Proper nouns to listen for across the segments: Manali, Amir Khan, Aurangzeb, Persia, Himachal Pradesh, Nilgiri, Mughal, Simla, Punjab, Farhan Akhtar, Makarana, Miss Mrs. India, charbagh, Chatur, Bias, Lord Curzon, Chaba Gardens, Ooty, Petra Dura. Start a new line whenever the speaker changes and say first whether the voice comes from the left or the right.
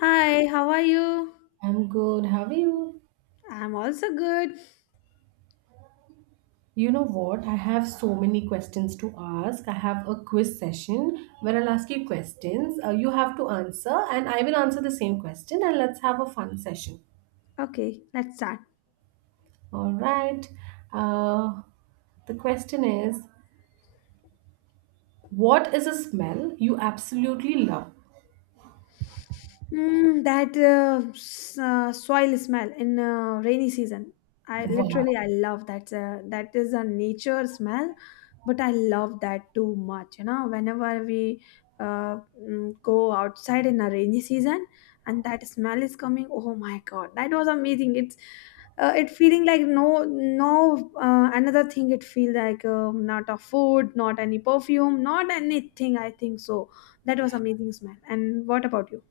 left: Hi, how are you?
right: I'm good. How are you?
left: I'm also good.
right: You know what? I have so many questions to ask. I have a quiz session where I'll ask you questions. You have to answer, and I will answer the same question, and let's have a fun session.
left: Okay, let's start.
right: All right. Uh, the question is, what is a smell you absolutely love?
left: That soil smell in rainy season. I
right: Wow.
left: literally I love that. That is a nature smell, but I love that too much. You know, whenever we go outside in a rainy season and that smell is coming, oh my God, that was amazing. It feeling like no no another thing. It feel like not a food, not any perfume, not anything. I think so. That was amazing smell. And what about you?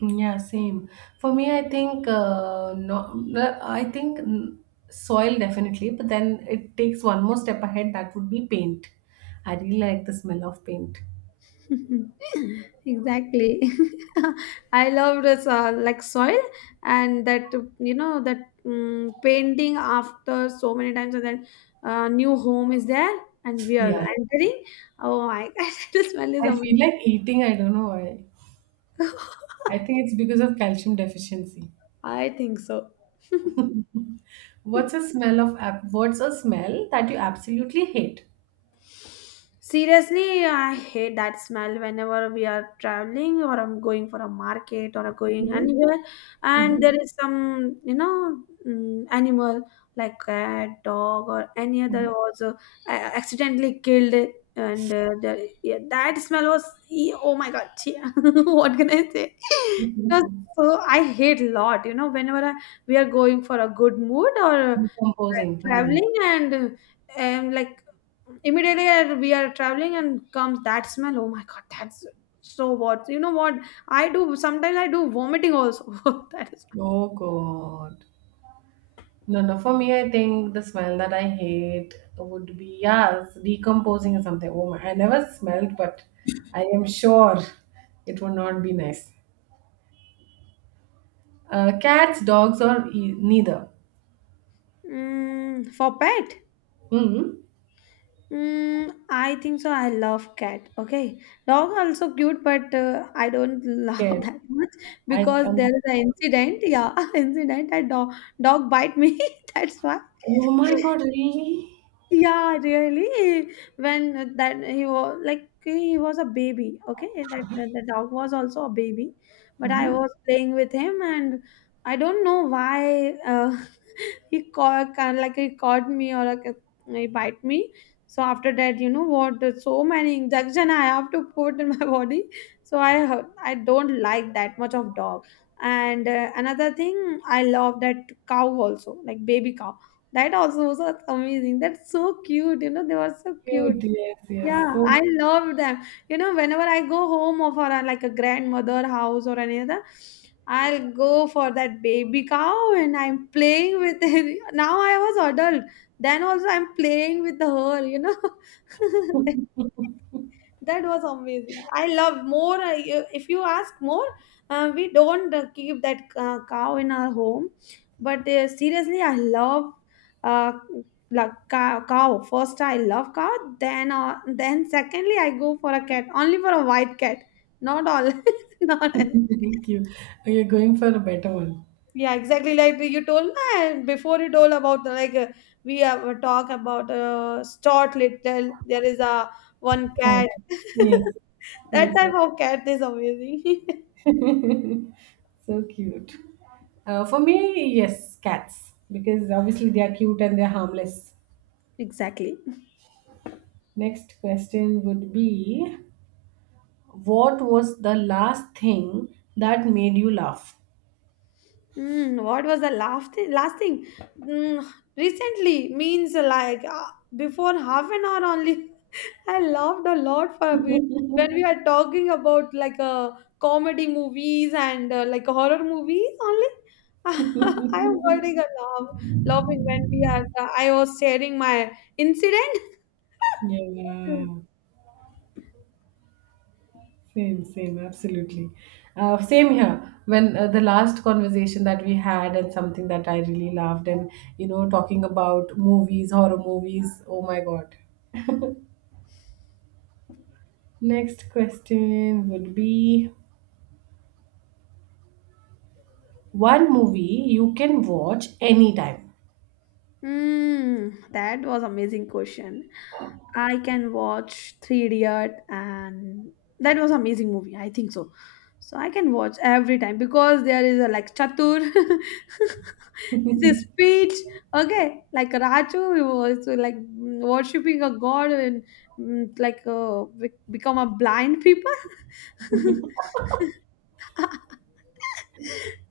right: Yeah, same. For me, I think no, no, I think soil definitely, but then it takes one more step ahead. That would be paint. I really like the smell of paint.
left: Exactly. I loved this like soil and that you know that painting after so many times and then new home is there and we are
right: Yeah,
left: entering, oh my God, the smell is
right: I
left: amazing.
right: feel like eating. I don't know why. I think it's because of calcium deficiency.
left: I think so.
right: What's a smell of what's a smell that you absolutely hate?
left: Seriously, I hate that smell whenever we are traveling or I'm going for a market or going
right: Mm-hmm.
left: anywhere, and there
right: Mm-hmm.
left: is some, you know, animal like cat, dog, or any other was accidentally killed, and yeah, that smell was oh my God, yeah. What can I say? It was.
right: Mm-hmm.
left: So I hate lot, you know, we are going for a good mood or
right: Decomposing. Hmm.
left: traveling and like immediately we are traveling and comes that smell, oh my God, that's. So what, you know what, I do sometimes, I do vomiting also. That is.
right: Oh God. No, no. For me, I think the smell that I hate would be, yes, decomposing or something. Oh my, I never smelled, but I am sure it would not be nice. Cats, dogs, or neither.
left: For pet,
right: Mm-hmm.
left: I think so I love cat, okay. Dog also cute, but I don't love
right: Scared.
left: that much,
right: I
left: because
right: am.
left: there is an incident, yeah. Incident, a dog, dog bite me. That's why.
right: Oh my god! Really?
left: Yeah, really. When that, he was like, he was a baby, okay. The dog was also a baby, but I
right: Mm-hmm.
left: was playing with him, and I don't know why, he caught, kind of like he caught me, or like he bite me. So after that, you know what, there's so many injection I have to put in my body. So I don't like that much of dog. And another thing, I love that cow also, like baby cow. That also was amazing. That's so cute. You know, they were so cute.
right: Cute. Yes,
left: Yeah,
right: yes. So
left: I love them. You know, whenever I go home or for a, like a grandmother house or any other, I'll go for that baby cow and I'm playing with it. Now I was adult. Then also I'm playing with her, you know. That was amazing. I love more. If you ask more, we don't keep that cow in our home. But seriously, I love uh, like cow, cow. First, I love cow. Then secondly, I go for a cat. Only for a white cat. Not all. Not any.
right: cute. Okay, going for a better one.
left: Yeah, exactly. Like you told, and before you told about the, like we have a talk about Stott Little. There is a one
right: Cat.
left: cat.
right: Yes.
left: That
right: Yes,
left: type
right: yes.
left: of cat is amazing.
right: So cute. For me, yes, cats, because obviously they are cute and they're harmless.
left: Exactly.
right: Next question would be, what was the last thing that made you laugh?
left: What was the last thing? Last thing, mm, recently means like before half an hour only. I laughed a lot for a bit when we are talking about like comedy movies and like horror movies only. I am getting a laugh, laughing when we are. I was sharing my incident.
right: Yeah, same, same, absolutely. Same here. When the last conversation that we had, and something that I really loved, and you know, talking about movies, horror movies. Oh my god. Next question would be, one movie you can watch anytime.
left: That was amazing question. I can watch Three Idiot, and that was amazing movie. I think so. So I can watch every time because there is a like Chatur, the speech. Okay, like Raju, he was like worshipping a god and like become a blind people.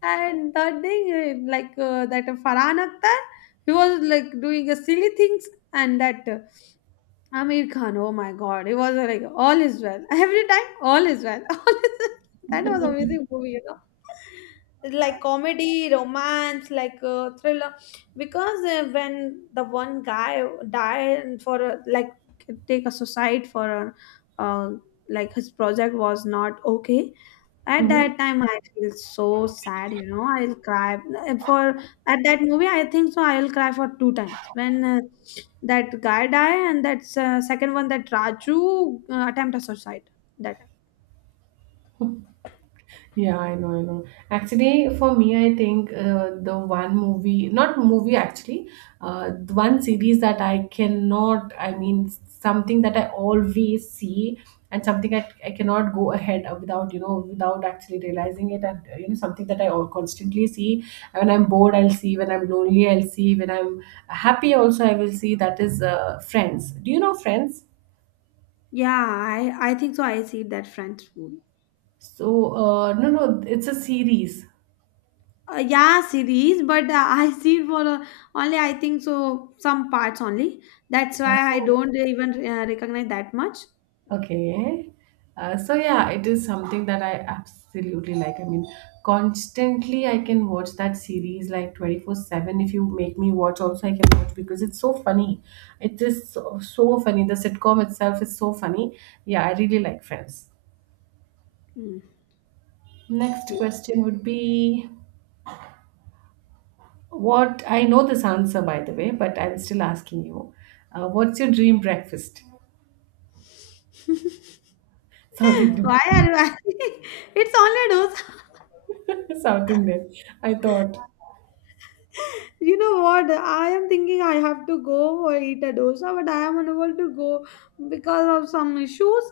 left: And third thing, like that Farhan Akhtar, he was like doing a silly things and that. Amir Khan, oh my God, it was like, all is well. Every time, all is well. All is well. That was amazing movie, you know. It's like comedy, romance, like thriller. Because when the one guy died for a, like, take a suicide for a, uh, like his project was not okay, at that time, I feel so sad, you know. I'll cry for, at that movie. I think so. I'll cry for two times when that guy die, and that's second one, that Raju attempt a suicide. That.
right: Yeah, I know, I know. Actually, for me, I think the one movie, not movie actually, the one series that I cannot, I mean, something that I always see and something I cannot go ahead of without, you know, without actually realizing it. And you know, something that constantly see. When I'm bored, I'll see. When I'm lonely, I'll see. When I'm happy, also, I will see. That is Friends. Do you know Friends?
left: Yeah, I think so. I see that French movie.
right: So, no, no, it's a series.
left: Yeah, series, but I see it for only, I think so, some parts only. That's why I
right: Oh.
left: don't even recognize that much.
right: Okay. So yeah, it is something that I absolutely like. I mean, constantly I can watch that series like 24/7. If you make me watch, also I can watch because it's so funny. It is so, so funny. The sitcom itself is so funny. Yeah, I really like Friends.
left: Mm,
right: Next
left: exactly.
right: question would be, what — I know this answer by the way, but I'm still asking you. What's your dream breakfast? South Indian.
left: Why are you asking? It's only dosa.
right: South Indian. I thought.
left: You know what? I am thinking I have to go or eat a dosa, but I am unable to go because of some issues.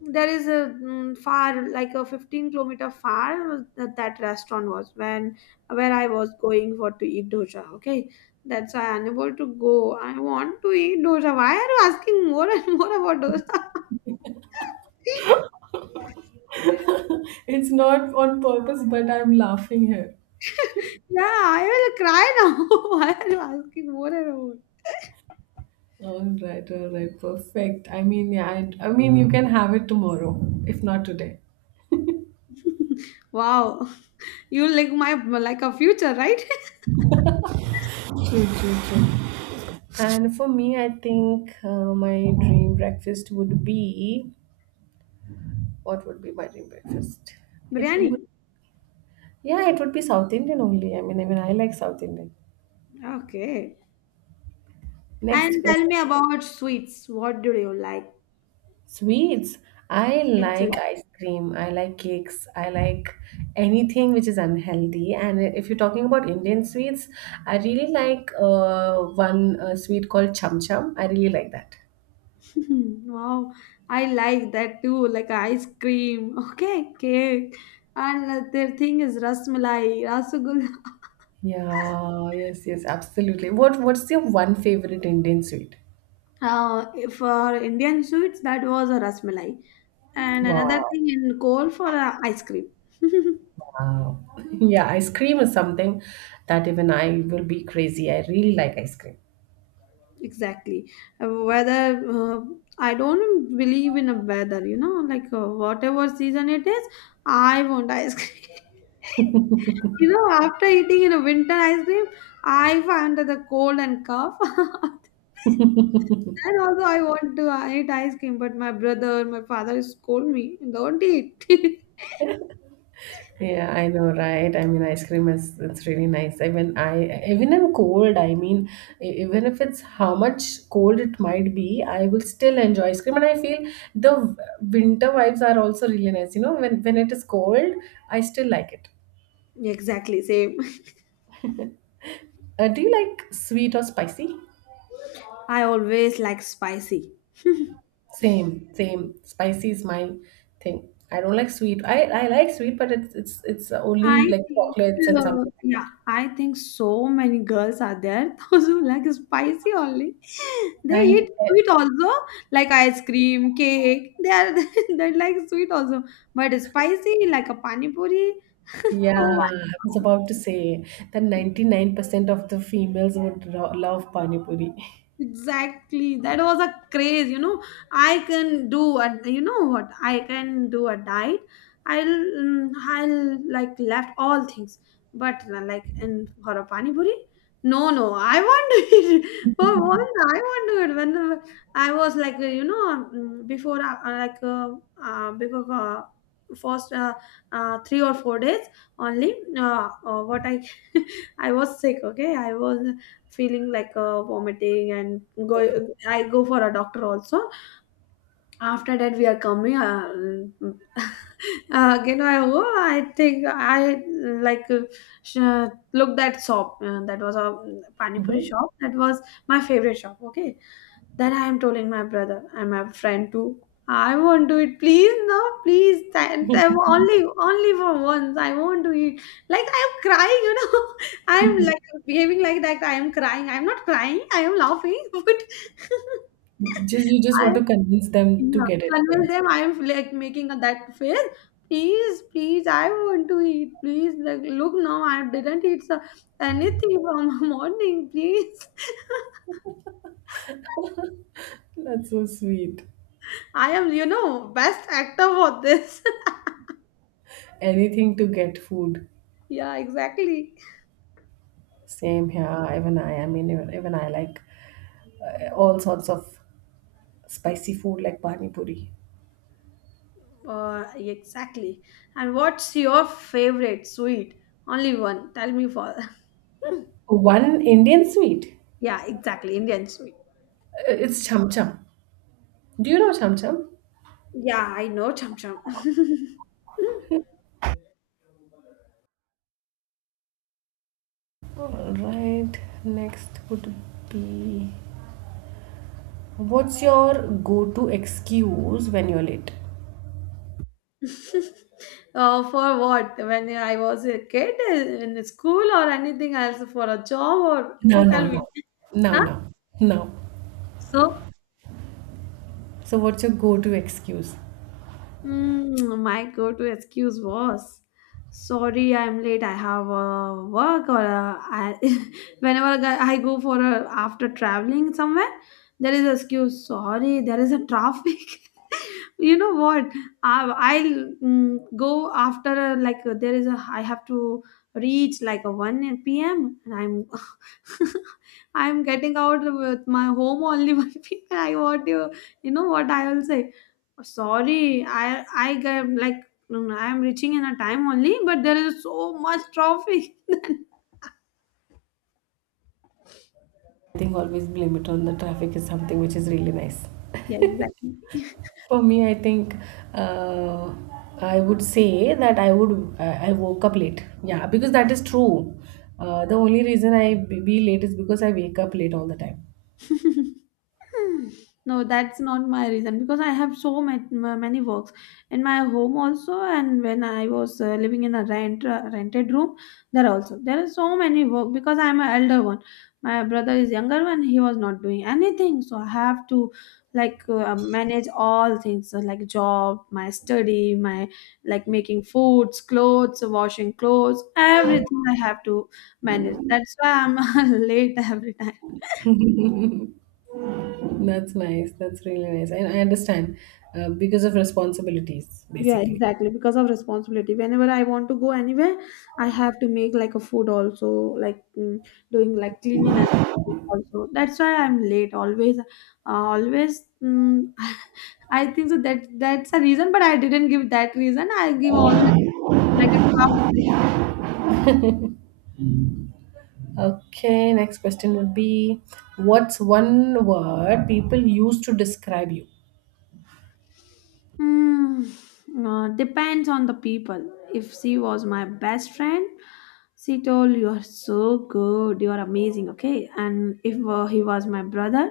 left: There is a far, like a 15-kilometer far, that restaurant was, when where I was going for to eat dosa. Okay, that's why I'm unable to go. I want to eat dosa. Why are you asking more and more about dosa?
right: It's not on purpose, but I'm laughing here.
left: Yeah, I will cry now. Why are you asking more and more?
right: All right, perfect. I mean, yeah, I mean, you can have it tomorrow, if not today.
left: Wow, you like my like a future, right?
right: True, true, true. And for me, I think my dream breakfast would be — what would be my dream breakfast? It would,
left: Biryani.
right: yeah, it would be South Indian only. I mean, I like South Indian.
left: Okay.
right: Next
left: And tell
right: question.
left: me about sweets. What do you like
right: Sweets. I
left: in sweets?
right: like ice cream. I like cakes. I like anything which is unhealthy. And if you're talking about Indian sweets, I really like one sweet called cham cham. I really like that.
left: Wow, I like that too, like ice cream. Okay, cake. And the third thing is rasmalai, rasagulla.
right: Yeah, yes, yes, absolutely. What's your one favorite Indian sweet?
left: For Indian sweets, that was a rasmalai. And another
right: Wow.
left: thing in coal for ice cream.
right: Wow. Yeah, ice cream is something that even I will be crazy. I really like ice cream.
left: Exactly. Weather, I don't believe in a weather, you know, like whatever season it is, I want ice cream. You know, after eating in a winter ice cream, I find that the cold and cough. Then also I want to eat ice cream, but my brother, my father scold me, don't eat.
right: Yeah, I know, right? I mean, ice cream is — it's really nice. Even I, even in cold, I mean, even if it's — how much cold it might be, I will still enjoy ice cream. And I feel the w- winter vibes are also really nice. You know, when it is cold, I still like it.
left: Exactly, same.
right: Do you like sweet or spicy?
left: I always like spicy.
right: Same, same. Spicy is my thing. I don't like sweet. I like sweet, but it's only
left: I
right: like
left: think,
right: chocolates and something like
left: yeah,
right: that.
left: I think so many girls are there those who like spicy only. They
right: And
left: eat sweet also, like ice cream, cake. They are they like sweet also, but spicy like a pani puri.
right: Yeah,
left: Oh my!
right: I was about to say that
left: God.
right: 99% of the females would love pani puri.
left: Exactly. That was a craze, you know. I can do a, you know what, I can do a diet. I'll like left all things, but like in for a pani puri, no, no, I want to eat. For once, I want to eat. When I was like, you know, mm, before like before first 3 or 4 days only. What I I was sick. Okay, I was feeling like vomiting and go I go for a doctor also. After that we are coming, again I oh, I think I like sh- look that shop, that was a pani puri
right: Mhm.
left: shop, that was my favorite shop, okay. Then I am telling my brother and my friend too, I won't do it, please, no please, thank them only, only for once I won't do it, like I am crying, you know. I am like behaving like that, I am crying, I am not crying, I am laughing. But
right: You just want
left: I.
right: to convince them to
left: Yeah,
right: get it for
left: convince
right: you.
left: them, I am like making a, that face. Please, please, I want to eat. Please, like look now, I didn't eat so, anything from morning. Please,
right: That's so sweet.
left: I am, you know, best actor for this.
right: Anything to get food.
left: Yeah, exactly.
right: Same here. Even I mean, even, even I like all sorts of spicy food like pani puri.
left: Exactly. And what's your favorite sweet? Only one. Tell me for.
right: One Indian sweet.
left: Yeah, exactly. Indian sweet.
right: It's cham cham. Do you know cham cham?
left: Yeah, I know chum chum.
right: All right. Next would be — what's your go-to excuse when you're late?
left: For what? When I was a kid, in school, or anything else, for a job, or
right: No, no,
left: tell
right: no.
left: me.
right: No,
left: Huh?
right: no, no.
left: So.
right: So what's your go-to excuse?
left: My go-to excuse was, "Sorry, I'm late. I have work." Or whenever I go for a, after traveling somewhere, there is excuse. Sorry, there is a traffic. You know what? I, I'll go after a, like there is a. I have to reach like a one p.m., and I'm I'm getting out with my home only one p.m. I want you. You know what I will say? Sorry, I get like, no, no, I am reaching in a time only, but there is so much traffic.
right: I think always blame it on the traffic is something which is really nice.
left: Yeah, exactly.
right: For me, I think uh, I would say that I woke up late. Yeah, because that is true. The only reason I be late is because I wake up late all the time.
left: Hmm. No, that's not my reason, because I have so much, many works in my home also, and when I was living in a rented room, there also there are so many work because I am an elder one. My brother is younger one; he was not doing anything, so I have to like manage all things, so like job, my study, my like making foods, clothes, washing clothes, everything I have to manage. That's why I'm late every time.
right: That's nice. That's really nice. I understand because of responsibilities,
left: Yeah,
right: basically.
left: exactly. Because of responsibility. Whenever I want to go anywhere, I have to make like a food also, like doing like cleanliness also. That's why I'm late always. Always. I think so that's a reason, but I didn't give that reason. I give all like a travel reason.
right: Okay, next question would be, what's one word people use to describe you?
left: Hmm. Depends on the people. If she was my best friend, she told you are so good, you are amazing, okay. And if he was my brother,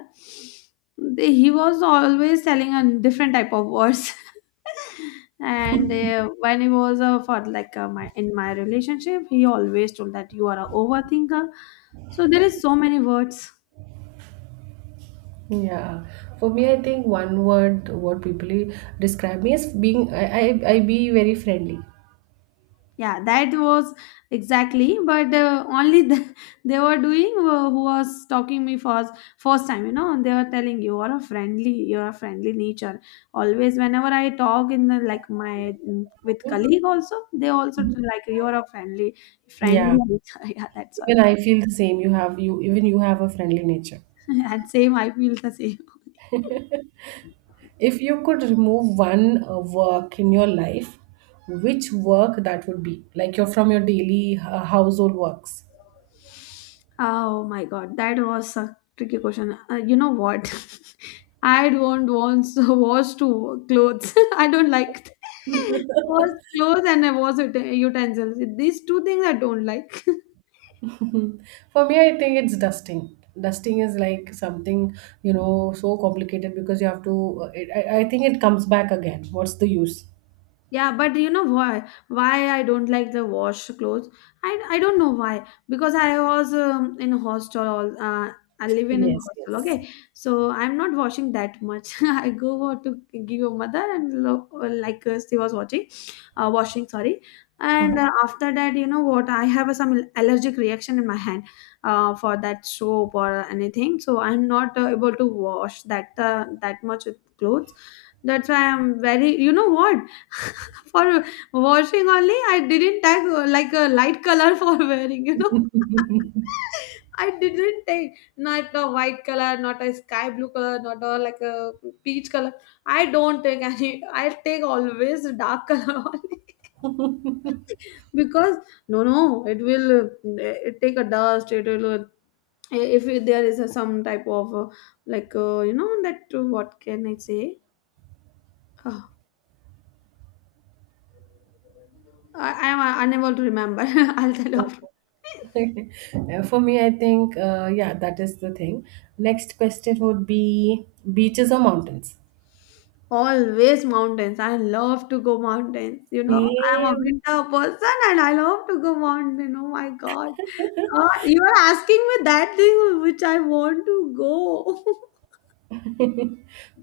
left: he was always telling a different type of words. And when he was for like my in my relationship, he always told that you are a overthinker. So there is so many words.
right: Yeah, for me, I think one word what people describe me as being — I be very friendly.
left: Yeah, that was exactly but only the, they were doing who was talking me first first time, you know, they were telling you are a friendly, you're a friendly nature always whenever I talk in the, like my with colleague also they also like you're a friendly
right: Yeah,
left: nature. Yeah, that's why
right: even I feel the same. You have you Even you have a friendly nature.
left: and same I feel the same.
right: If you could remove one work in your life, which work that would be? Like you're from your daily household works.
left: Oh my god, that was a tricky question. You know what? I don't want to wash two clothes. I don't like wash clothes and I wash utensils. These two things I don't like.
right: Mhm. For me, I think it's dusting. Dusting is like something, you know, so complicated because you have to — I think it comes back again. What's the use?
left: Yeah, but you know why? Why I don't like the wash clothes? I don't know why. Because I was in hostel. All I live in a
right: Yes,
left: hostel.
right: yes.
left: Okay, so I'm not washing that much. I go out to give your mother and look, like she was watching, washing. Sorry. And
right: Uh-huh.
left: after that, you know what? I have a, some allergic reaction in my hand for that soap or anything. So I'm not able to wash that that much with clothes, that's why I'm very, you know what? For washing only, I didn't take like a light color for wearing, you know. I didn't take not a white color, not a sky blue color, not a like a peach color. I don't take any. I take always dark color only because no, no, it will it take a dust. It will if there is a, some type of like you know that what can I say? Uh, I am unable to remember. I'll tell you after.
right: For me, I think, yeah, that is the thing. Next question would be, beaches or mountains?
left: Always mountains. I love to go mountains. You know, I'm a
right: Same.
left: winter person and I love to go mountain. Oh my god. You are asking me that thing which I want to go.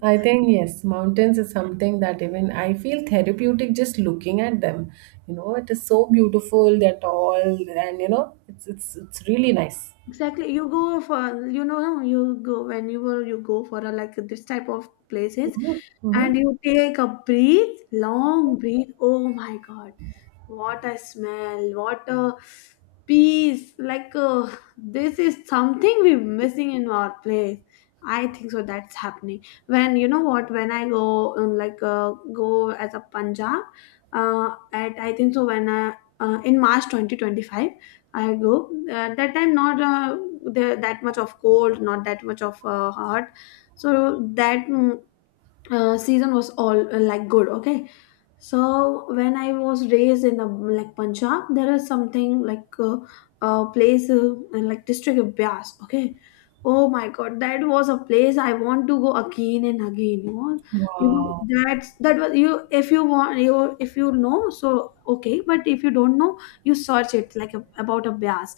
right: I think, yes, mountains is something that even I feel therapeutic just looking at them. You know, it is so beautiful, they're tall, and you know, it's really nice.
left: Exactly. You go for, you know, you go whenever you go for a, like this type of places
right: Mhm,
left: and
right: mhm.
left: you take a breath, long breath. Oh my God. What a smell. What a peace. Like, this is something we're missing in our place. I think so. That's happening. When, you know what, when I go, like, go as a Punjab, at, I think so, when I, in March 2025 I go that time not the, that much of cold, not that much of hot. So that season was all like good. Okay, so when I was raised in the like Punjab, there is something like a place in like district of Bias. Okay, oh my God, that was a place I want to go again and again. You
right: Wow.
left: know that's that was you if you want you if you know so okay, but if you don't know, you search it like a, about a Bias.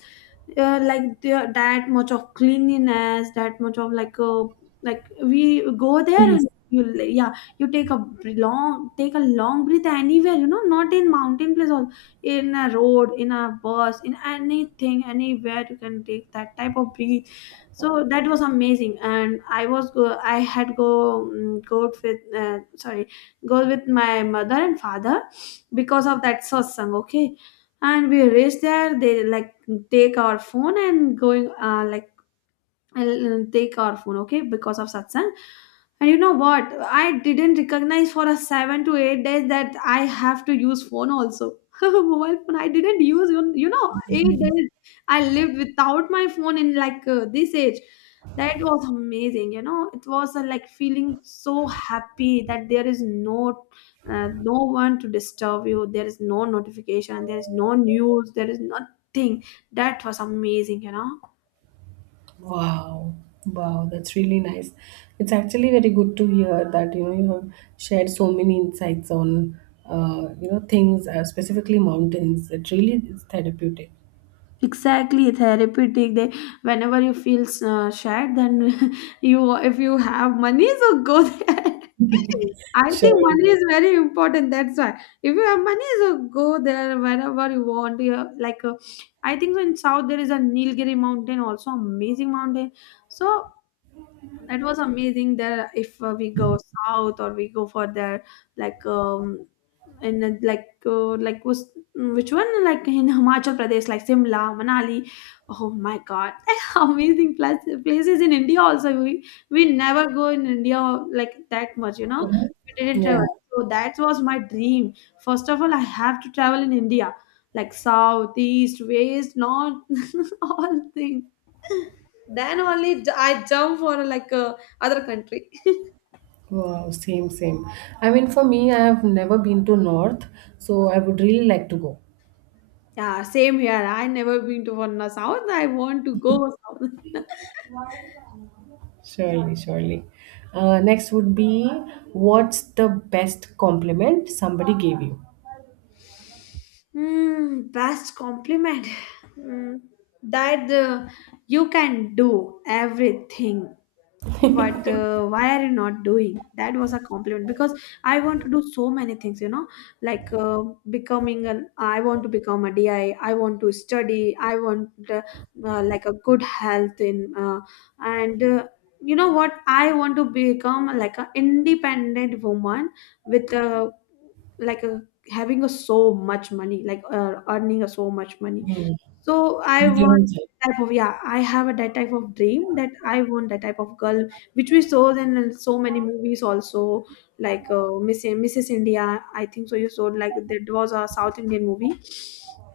left: Like there that much of cleanliness, that much of like we go there
right: Yes.
left: and you yeah, you take a long take a long breath anywhere, you know, not in mountain place or in a road, in a bus, in anything, anywhere you can take that type of breathe. So that was amazing and I had go go out with sorry, go with my mother and father because of that satsang, okay, and we reached there, they like take our phone and going like I'll take our phone, okay, because of satsang. And you know what? I didn't recognize for a 7 to 8 days that I have to use phone also. Mobile phone, I didn't use, you know, 8 days I lived without my phone in like this age. That was amazing, you know. It was like feeling so happy that there is no, no one to disturb you. There is no notification. There is no news. There is nothing. That was amazing, you know.
right: Wow. Wow, that's really nice. It's actually very good to hear that, you know, you have shared so many insights on you know, things, specifically mountains. It really is therapeutic.
left: Exactly, therapeutic they, whenever you feel sad then you if you have money so go there. I think money
right: Sure.
left: is very important, that's why if you have money so go there whenever you want you like I think so in south there is a Nilgiri mountain, also amazing mountain. So that was amazing. There, if we go south or we go for there, like in like like was which one, like in Himachal Pradesh, like Simla, Manali. Oh my God, amazing place, places in India also. We never go in India like that much, you know.
right: Mhm.
left: We didn't travel,
right: Yeah.
left: so that was my dream. First of all, I have to travel in India, like south, east, west, north, all things. Then only I jump for like a other country.
right: Wow, same, same. I mean, for me, I have never been to North, so I would really like to go.
left: Yeah, same here. I never been to one south. I want to go south.
right: Surely, surely. Next would be, what's the best compliment somebody gave you?
left: Hmm, best compliment. Hmm, that you can do everything. But why are you not doing, that was a compliment because I want to do so many things, you know, like becoming an I want to become a di, I want to study, I want like a good health in and you know what, I want to become like an independent woman with a like a having a so much money, like earning a so much money, so I
right: Individual
left: want
right: self.
left: that type of, yeah, I have a that type of dream that I want that type of girl, which we saw in so many movies also, like Miss Mrs. India. I think so. You saw like that was a South Indian movie,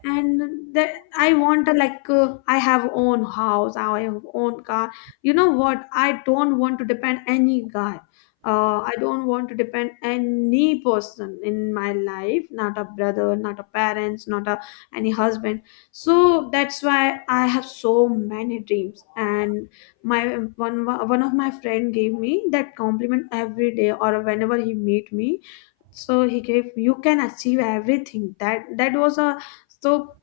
left: and that I want a, like I have own house, I have own car. You know what? I don't want to depend any guy. I don't want to depend any person in my life, not a brother, not a parents, not a any husband. So that's why I have so many dreams. And my one of my friend gave me that compliment every day or whenever he meet me, so he gave you can achieve everything, that that was a so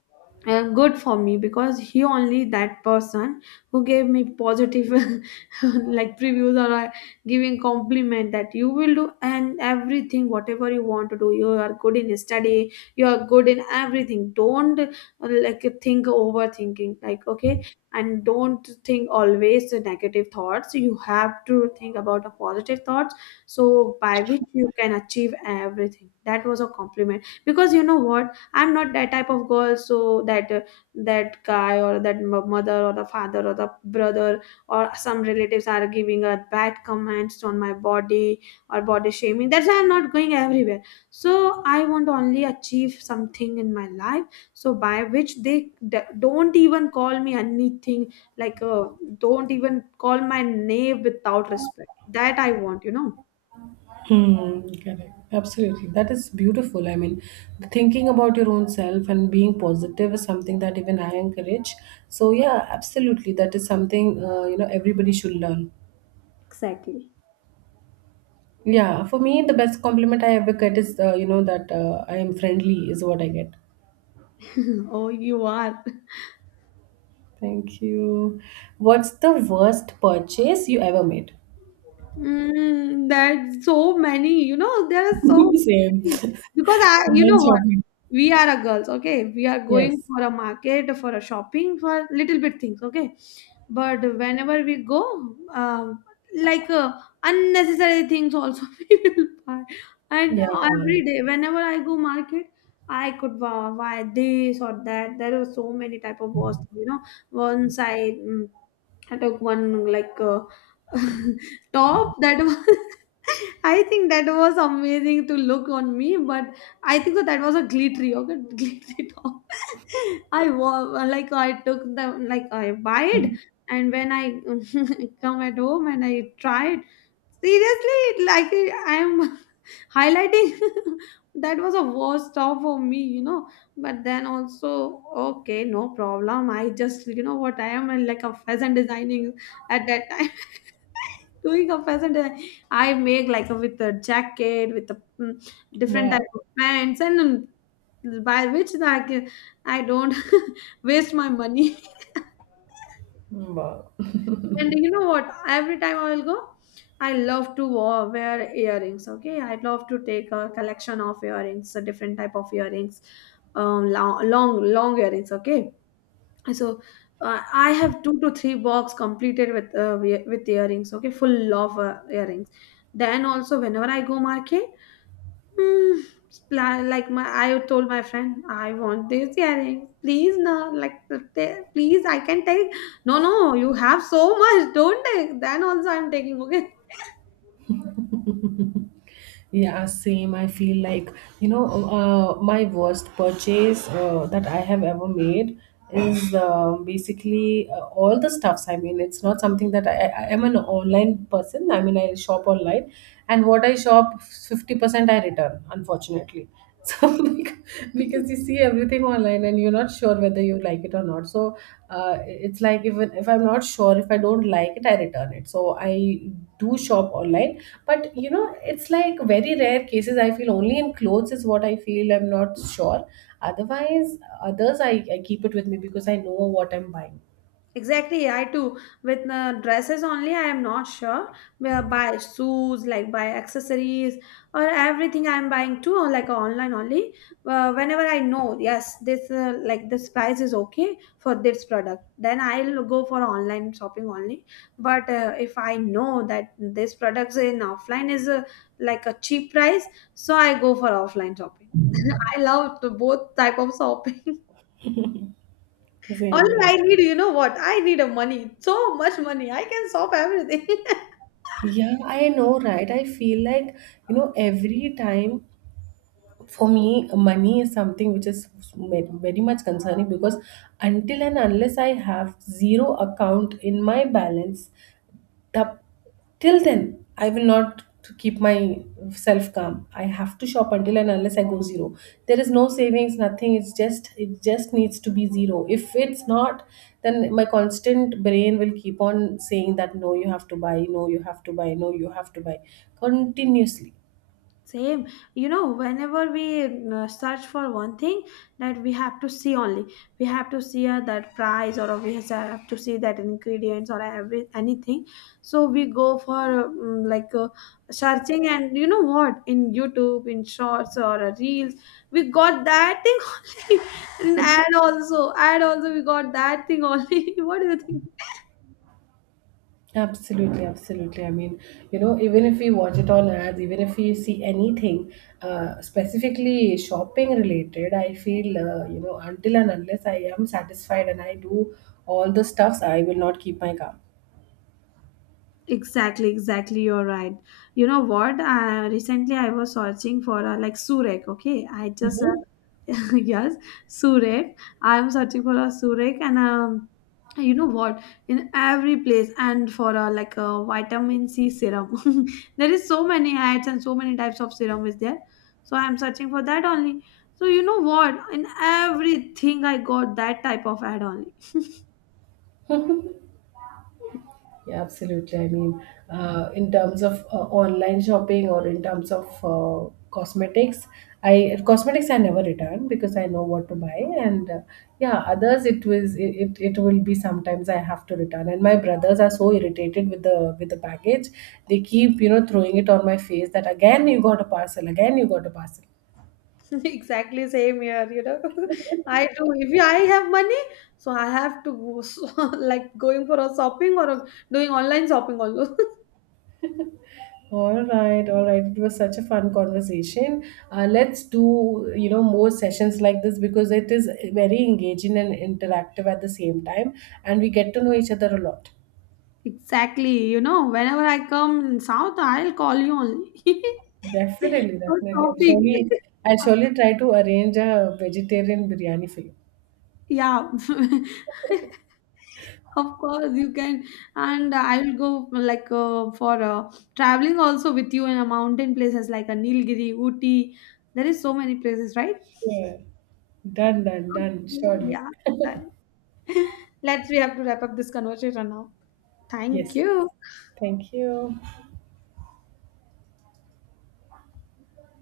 left: good for me because he only that person who gave me positive like previews or giving compliment that you will do and everything whatever you want to do, you are good in study, you are good in everything, don't like think overthinking, like okay, and don't think always the negative thoughts, you have to think about a positive thoughts, so by which you can achieve everything. That was a compliment because, you know what, I'm not that type of girl. So that that guy or that mother or the father or the brother or some relatives are giving a bad comments on my body or body shaming, that's why I'm not going everywhere. So I want to only achieve something in my life, so by which they don't even call me anything, like don't even call my name without respect, that I want, you know.
right: Hmm, correct. Absolutely. That is beautiful. I mean, thinking about your own self and being positive is something that even I encourage. So, yeah, absolutely. That is something, you know, everybody should learn.
left: Exactly.
right: Yeah, for me, the best compliment I ever get is, you know, that I am friendly, is what I get.
left: Oh, you are.
right: Thank you. What's the worst purchase you ever made?
left: Mm, that's so many, you know, there are so many
right: Same.
left: things. Because I, you know
right: Online
left: what,
right: shopping.
left: we are a girls, okay? We are going
right: Yes.
left: for a market, for a shopping, for little bit things, okay? But whenever we go, like unnecessary things also we will buy. And
right: Yeah.
left: every day, whenever I go market, I could buy, buy this or that. There are so many type of was, you know. Once I, I took one like. Top that was I think that was amazing to look on me, but I think that, that was a glittery, okay, glittery top. I like I took the like I buy it,
right: Mhm.
left: and when I come at home and I try it, seriously, like I'm highlighting. That was a worst stop for me, you know, but then also okay, no problem, I just, you know what, I am like a fashion designing at that time doing a fashion design. I make like a, with a jacket with a different type
right: Wow.
left: of pants and by which I can I don't waste my money.
right: Mm. Wow.
left: And you know what? Every time I will go, I love to wear earrings. Okay, I love to take a collection of earrings, a different type of earrings, long, long, long earrings. Okay, so I have two to three box completed with with earrings. Okay, full of earrings. Then also, whenever I go market. Mm, like my, I told my friend I want this earring, please. No like, please I can take. No, no, you have so much, don't take, then also I'm taking, okay.
right: Yeah, same. I feel like, you know, my worst purchase that I have ever made is basically all the stuffs. I mean, it's not something that I am an online person. I mean, I shop online, and what I shop, 50% I return, unfortunately. So because you see everything online and you're not sure whether you like it or not. So it's like, even if I'm not sure, if I don't like it, I return it. So I do shop online, but you know it's like very rare cases. I feel only in clothes is what I feel I'm not sure. Otherwise, others I keep it with me because I know what I'm buying.
left: Exactly, I too. With dresses only, I am not sure. Where buy shoes, like buy accessories, or everything I am buying too, like online only. Whenever I know, yes, this like this price is okay for this product, then I'll go for online shopping only. But if I know that this products in offline is like a cheap price, so I go for offline shopping. I love the both type of shopping. Only
right: Same, yeah.
left: I need, you know what? I need a money. So much money. I can solve everything.
right: Yeah, I know, right? I feel like, you know, every time — for me, money is something which is very much concerning because until and unless I have zero account in my balance, the, till then I will not to keep myself calm. I have to shop until and unless I go zero. There is no savings, nothing. It's just — it just needs to be zero. If it's not, then my constant brain will keep on saying that, no, you have to buy, no, you have to buy, no, you have to buy continuously.
left: Same, you know, whenever we search for one thing, that we have to see only, we have to see that price or we have to see that ingredients or every anything. So we go for like searching, and you know what? In YouTube, in Shorts or Reels, we got that thing only. In ad also, we got that thing only. What do you think?
right: Absolutely, absolutely. I mean, you know, even if we watch it on ads, even if we see anything specifically shopping related, I feel, you know, until and unless I am satisfied and I do all the stuffs, I will not keep my car.
left: Exactly, exactly. You're right. You know what? I recently I was searching for a like surek. Okay, I just
right: Mhm.
left: yes surek. I'm searching for a surek, and you know what? In every place, and for a like a vitamin C serum. There is so many ads and so many types of serum is there. So I'm searching for that only. So you know what? In everything I got that type of ad only.
right: Yeah, absolutely. I mean, in terms of online shopping or in terms of cosmetics I never return because I know what to buy, and yeah, others it was it, it will be sometimes I have to return, and my brothers are so irritated with the package, they keep, you know, throwing it on my face that, again you got a parcel, again you got a parcel.
left: Exactly same here, you know. I do. If I have money, so I have to go so, like going for a shopping or doing online shopping also.
right: All right, all right. It was such a fun conversation. Let's do, you know, more sessions like this because it is very engaging and interactive at the same time, and we get to know each other a lot.
left: Exactly, you know, whenever I come in South, I'll call you only
right: Definitely,
left: for
right: definitely.
left: shopping.
right: I'll surely try to arrange a vegetarian biryani for you.
left: Yeah, of course you can, and I will go like for traveling also with you in a mountain places like a Nilgiri, Ooty. There is so many places, right?
right: Sure. Done, done,
left: Okay,
right: done. Surely.
left: yeah, then let's we have to wrap up this conversation now. Thank
right: Yes.
left: you.
right: Thank you.